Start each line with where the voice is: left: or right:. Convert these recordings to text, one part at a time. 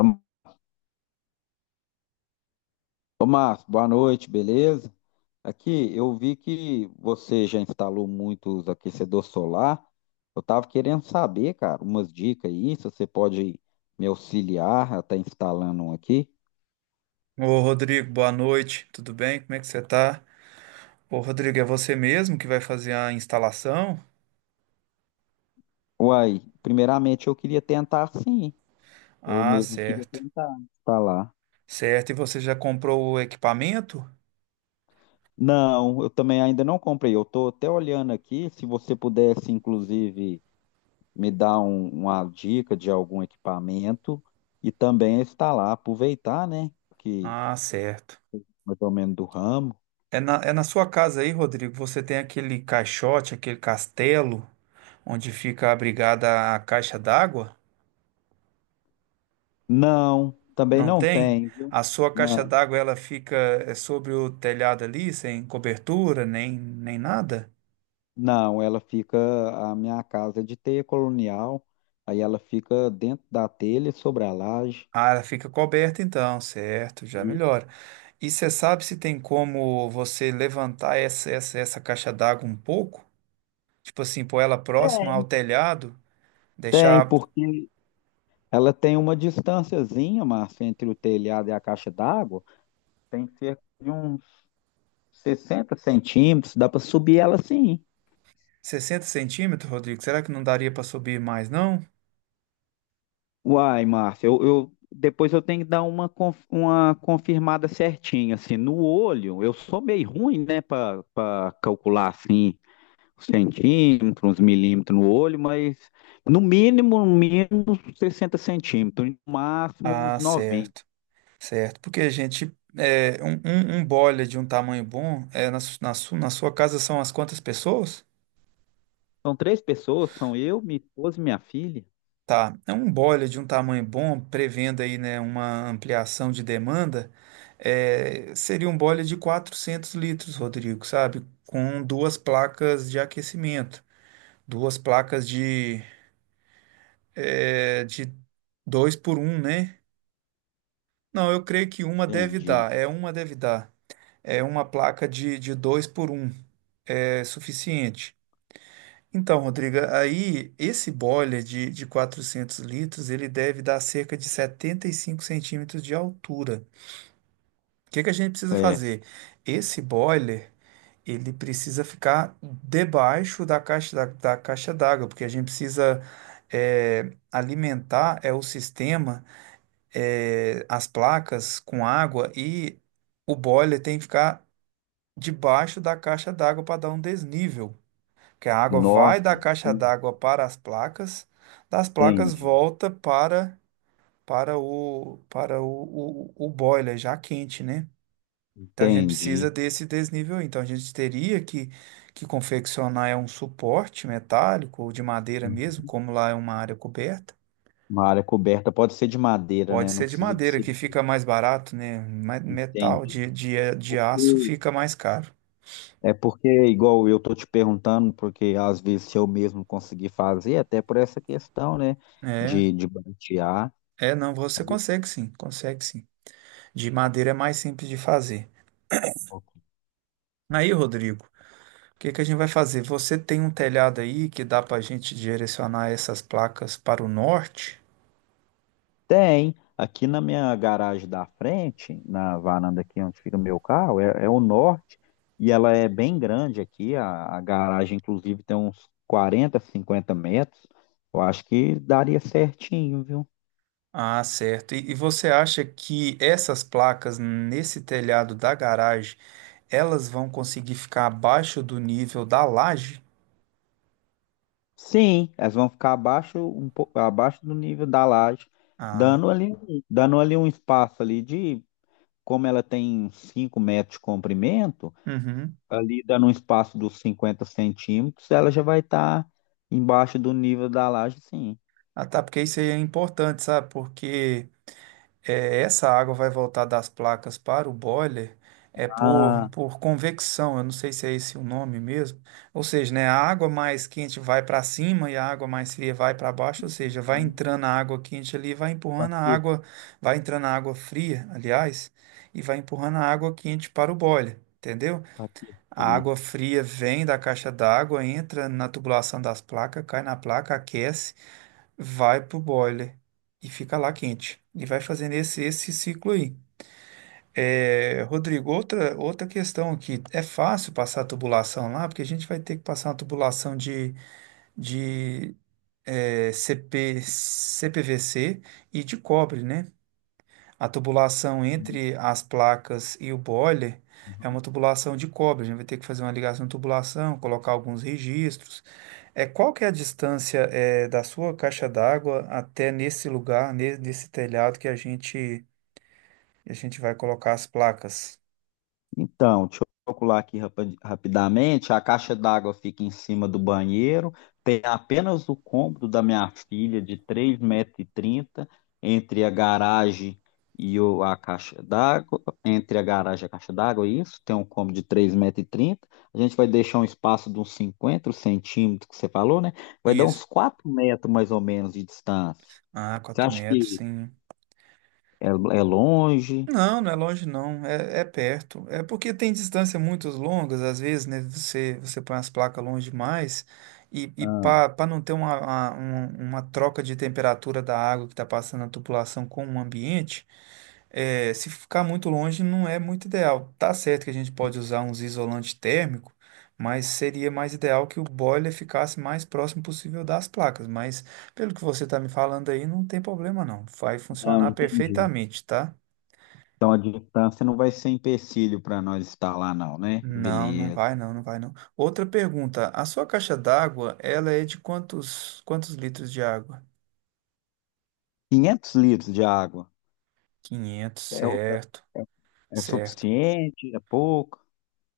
left: Ô, Márcio, boa noite, beleza? Aqui, eu vi que você já instalou muitos aquecedor solar. Eu estava querendo saber, cara, umas dicas aí, se você pode me auxiliar a estar instalando um aqui.
right: Ô Rodrigo, boa noite, tudo bem? Como é que você tá? Ô Rodrigo, é você mesmo que vai fazer a instalação?
left: Uai, primeiramente eu queria tentar sim. Eu
right: Ah,
left: mesmo queria
right: certo.
left: tentar instalar.
right: Certo, e você já comprou o equipamento?
left: Não, eu também ainda não comprei. Eu estou até olhando aqui, se você pudesse, inclusive. Me dá uma dica de algum equipamento e também está lá, aproveitar, né? Que
right: Ah, certo.
left: mais ou menos do ramo.
right: É na sua casa aí, Rodrigo, você tem aquele caixote, aquele castelo onde fica abrigada a caixa d'água?
left: Não, também
right: Não
left: não
right: tem?
left: tem, viu?
right: A sua caixa
left: Não,
right: d'água ela fica é sobre o telhado ali, sem cobertura, nem nada?
left: não, ela fica, a minha casa é de teia colonial, aí ela fica dentro da telha, sobre a laje.
right: Ah, ela fica coberta então, certo, já
left: E-
right: melhora. E você sabe se tem como você levantar essa caixa d'água um pouco? Tipo assim, pôr ela próxima ao telhado,
left: Tem,
right: deixar
left: porque ela tem uma distânciazinha, Márcia, entre o telhado e a caixa d'água, tem cerca de uns 60 centímetros, dá para subir ela sim.
right: sessenta centímetros, Rodrigo? Será que não daria para subir mais, não?
left: Uai, Márcia, depois eu tenho que dar uma confirmada certinha, assim, no olho, eu sou meio ruim, né, para calcular, assim, os centímetros, os milímetros no olho, mas no mínimo, no mínimo, uns 60 centímetros, no máximo
right: Ah,
left: uns 90.
right: certo, certo. Porque a gente, é, um boiler de um tamanho bom, é, na sua casa são as quantas pessoas?
left: São três pessoas, são eu, minha esposa e minha filha.
right: Tá, é um boiler de um tamanho bom, prevendo aí, né, uma ampliação de demanda, é, seria um boiler de 400 litros, Rodrigo, sabe? Com duas placas de aquecimento, duas placas de, é, de 2 por um né? Não, eu creio que uma deve
left: Entendi.
right: dar, é uma deve dar. É uma placa de 2 por um é suficiente. Então, Rodriga, aí esse boiler de 400 litros, ele deve dar cerca de 75 centímetros de altura. O que que a gente precisa
left: É,
right: fazer? Esse boiler, ele precisa ficar debaixo da caixa da caixa d'água, porque a gente precisa alimentar é o sistema, as placas com água e o boiler tem que ficar debaixo da caixa d'água para dar um desnível que a água vai
left: nossa,
right: da caixa d'água para as placas, das placas
left: entendi,
right: volta para o boiler já quente, né? Então a gente
left: entendi.
right: precisa desse desnível aí. Então a gente teria que confeccionar é um suporte metálico ou de madeira mesmo, como lá é uma área coberta.
left: Uma área coberta pode ser de madeira,
right: Pode
left: né, não
right: ser de
left: precisa de
right: madeira,
left: ser
right: que
left: de...
right: fica mais barato, né? Mas metal
left: Entendi.
right: de aço
left: Porque-
right: fica mais caro.
left: É porque, igual eu tô te perguntando, porque às vezes se eu mesmo conseguir fazer, até por essa questão, né,
right: É,
left: de bantear.
right: não, você consegue sim, consegue sim. De madeira é mais simples de fazer. Aí, Rodrigo, o que que a gente vai fazer? Você tem um telhado aí que dá para a gente direcionar essas placas para o norte?
left: Tem, aqui na minha garagem da frente, na varanda aqui onde fica meu carro, é o norte, e ela é bem grande aqui, a garagem inclusive tem uns 40 50 metros, eu acho que daria certinho, viu?
right: Ah, certo. E você acha que essas placas nesse telhado da garagem, elas vão conseguir ficar abaixo do nível da laje?
left: Sim, elas vão ficar abaixo, um pouco abaixo do nível da laje,
right: Ah,
left: dando ali um espaço ali de, como ela tem 5 metros de comprimento,
right: uhum.
left: ali dando um espaço dos 50 centímetros, ela já vai estar embaixo do nível da laje, sim.
right: Ah, tá, porque isso aí é importante, sabe? Porque é, essa água vai voltar das placas para o boiler é por,
left: Ah,
right: por convecção, eu não sei se é esse o nome mesmo. Ou seja, né, a água mais quente vai para cima e a água mais fria vai para baixo, ou seja, vai entrando a água quente ali, vai
left: para
right: empurrando a água, vai entrando a água fria, aliás, e vai empurrando a água quente para o boiler. Entendeu? A
left: aquecer.
right: água fria vem da caixa d'água, entra na tubulação das placas, cai na placa, aquece, vai pro boiler e fica lá quente. E vai fazendo esse ciclo aí. É, Rodrigo, outra questão aqui. É fácil passar a tubulação lá, porque a gente vai ter que passar uma tubulação de CP, CPVC e de cobre, né? A tubulação entre as placas e o boiler é uma tubulação de cobre. A gente vai ter que fazer uma ligação de tubulação, colocar alguns registros. É, qual que é a distância é, da sua caixa d'água até nesse lugar, nesse telhado que a gente vai colocar as placas?
left: Então, deixa eu calcular aqui rapidamente. A caixa d'água fica em cima do banheiro. Tem apenas o cômodo da minha filha, de 3 metros e 30 entre a garagem a caixa d'água. Entre a garagem e a caixa d'água, é isso. Tem um cômodo de 3 metros e trinta. A gente vai deixar um espaço de uns 50 centímetros, que você falou, né? Vai dar
right: Isso.
left: uns 4 metros, mais ou menos, de distância.
right: Ah,
left: Você
right: 4
left: acha
right: metros,
left: que
right: sim.
left: é longe?
right: Não, não é longe não, é, é perto. É porque tem distâncias muito longas, às vezes, né? Você põe as placas longe demais e
left: Ah,
right: para não ter uma troca de temperatura da água que está passando na tubulação com o ambiente, é, se ficar muito longe não é muito ideal. Tá certo que a gente pode usar uns isolante térmico, mas seria mais ideal que o boiler ficasse mais próximo possível das placas. Mas pelo que você está me falando aí, não tem problema não, vai
left: não,
right: funcionar
left: entendi.
right: perfeitamente, tá?
left: Então a distância não vai ser empecilho para nós estar lá, não, né?
right: Não, não
left: Beleza.
right: vai não, não vai não. Outra pergunta, a sua caixa d'água, ela é de quantos litros de água?
left: 500 litros de água,
right: 500,
left: é, o- é
right: certo,
left: é
right: certo.
left: suficiente? É pouco?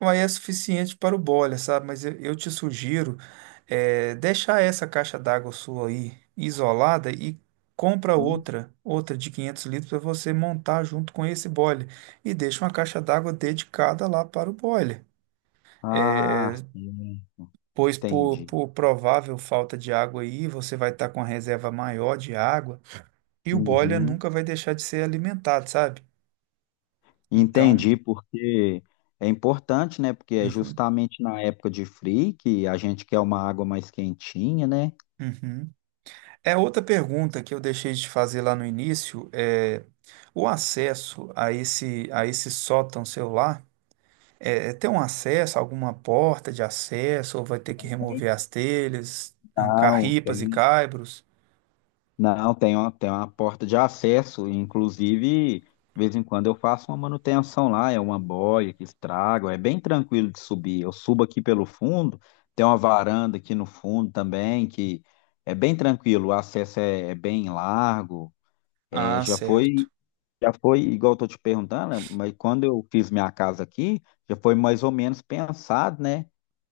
right: Aí é suficiente para o boiler, sabe? Mas eu te sugiro deixar essa caixa d'água sua aí isolada e compra
left: Hum?
right: outra, outra de 500 litros para você montar junto com esse boiler e deixa uma caixa d'água dedicada lá para o boiler.
left: Ah,
right: Eh,
left: sim.
right: pois por,
left: Entendi.
right: por provável falta de água aí, você vai estar com a reserva maior de água e o boiler
left: Uhum.
right: nunca vai deixar de ser alimentado, sabe? Então,
left: Entendi, porque é importante, né? Porque é
right: uhum,
left: justamente na época de frio que a gente quer uma água mais quentinha, né?
right: uhum. É outra pergunta que eu deixei de fazer lá no início, é o acesso a esse sótão celular, é, é ter um acesso, alguma porta de acesso ou vai ter que remover as telhas, arrancar
left: Legal,
right: ripas e
left: tem
right: caibros?
left: não, tem uma porta de acesso, inclusive, de vez em quando eu faço uma manutenção lá, é uma boia que estraga, é bem tranquilo de subir. Eu subo aqui pelo fundo, tem uma varanda aqui no fundo também, que é bem tranquilo, o acesso é bem largo. É,
right: Ah, certo.
left: já foi, igual eu tô te perguntando, né, mas quando eu fiz minha casa aqui, já foi mais ou menos pensado, né?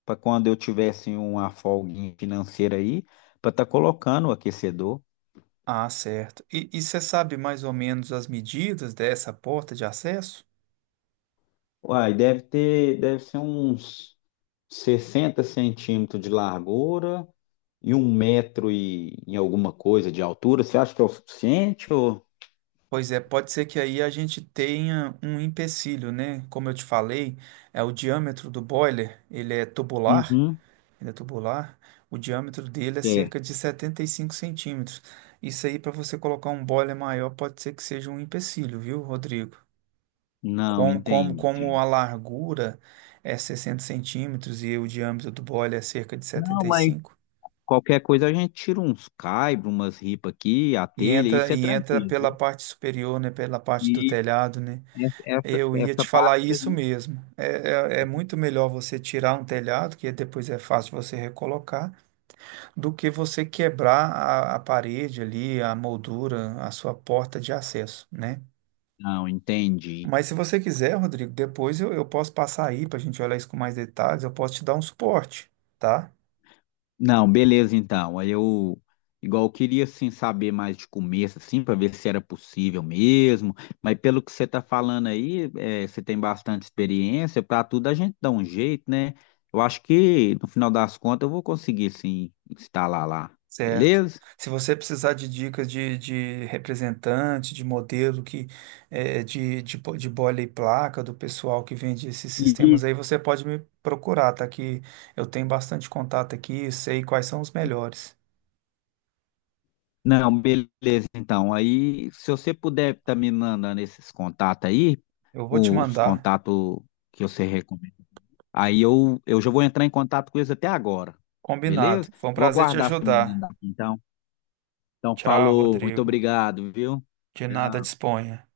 left: Para quando eu tivesse uma folguinha financeira aí, para estar colocando o aquecedor.
right: Ah, certo. E você sabe mais ou menos as medidas dessa porta de acesso?
left: Uai, deve ter, deve ser uns 60 centímetros de largura e 1 metro e alguma coisa de altura. Você acha que é o suficiente ou...
right: Pois é, pode ser que aí a gente tenha um empecilho, né? Como eu te falei, é o diâmetro do boiler, ele é tubular,
left: Uhum,
right: ele é tubular. O diâmetro dele é
left: é.
right: cerca de 75 centímetros. Isso aí, para você colocar um boiler maior, pode ser que seja um empecilho, viu, Rodrigo?
left: Não,
right: Como, como,
left: entendi.
right: como a largura é 60 centímetros e o diâmetro do boiler é cerca de
left: Não, mas
right: 75.
left: qualquer coisa a gente tira uns caibros, umas ripas aqui, a
right: E
left: telha,
right: entra,
left: isso é
right: e entra
left: tranquilo,
right: pela
left: viu?
right: parte superior, né? Pela parte do
left: E
right: telhado, né?
left: essa, essa
right: Eu ia
left: essa
right: te falar
left: parte
right: isso
left: aí.
right: mesmo. É muito melhor você tirar um telhado, que depois é fácil você recolocar, do que você quebrar a parede ali, a moldura, a sua porta de acesso, né?
left: Não, entendi.
right: Mas se você quiser, Rodrigo, depois eu posso passar aí para a gente olhar isso com mais detalhes, eu posso te dar um suporte, tá?
left: Não, beleza então. Aí eu, igual eu queria assim saber mais de começo assim para ver se era possível mesmo, mas pelo que você está falando aí, é, você tem bastante experiência, para tudo a gente dá um jeito, né? Eu acho que no final das contas eu vou conseguir sim instalar lá.
right: Certo.
left: Beleza?
right: Se você precisar de dicas de representante, de modelo que de bola e placa do pessoal que vende esses sistemas
left: E-
right: aí, você pode me procurar, tá? Que eu tenho bastante contato aqui, sei quais são os melhores.
left: Não, beleza então. Aí se você puder estar me mandando esses contatos aí,
right: Eu vou te
left: os
right: mandar.
left: contatos que você recomenda. Aí eu já vou entrar em contato com eles até agora, beleza?
right: Combinado. Foi um
left: Vou
right: prazer te
left: aguardar você me mandar,
right: ajudar.
left: aqui, então. Então,
right: Tchau,
left: falou, muito
right: Rodrigo.
left: obrigado, viu?
right: De nada,
left: Tchau.
right: disponha.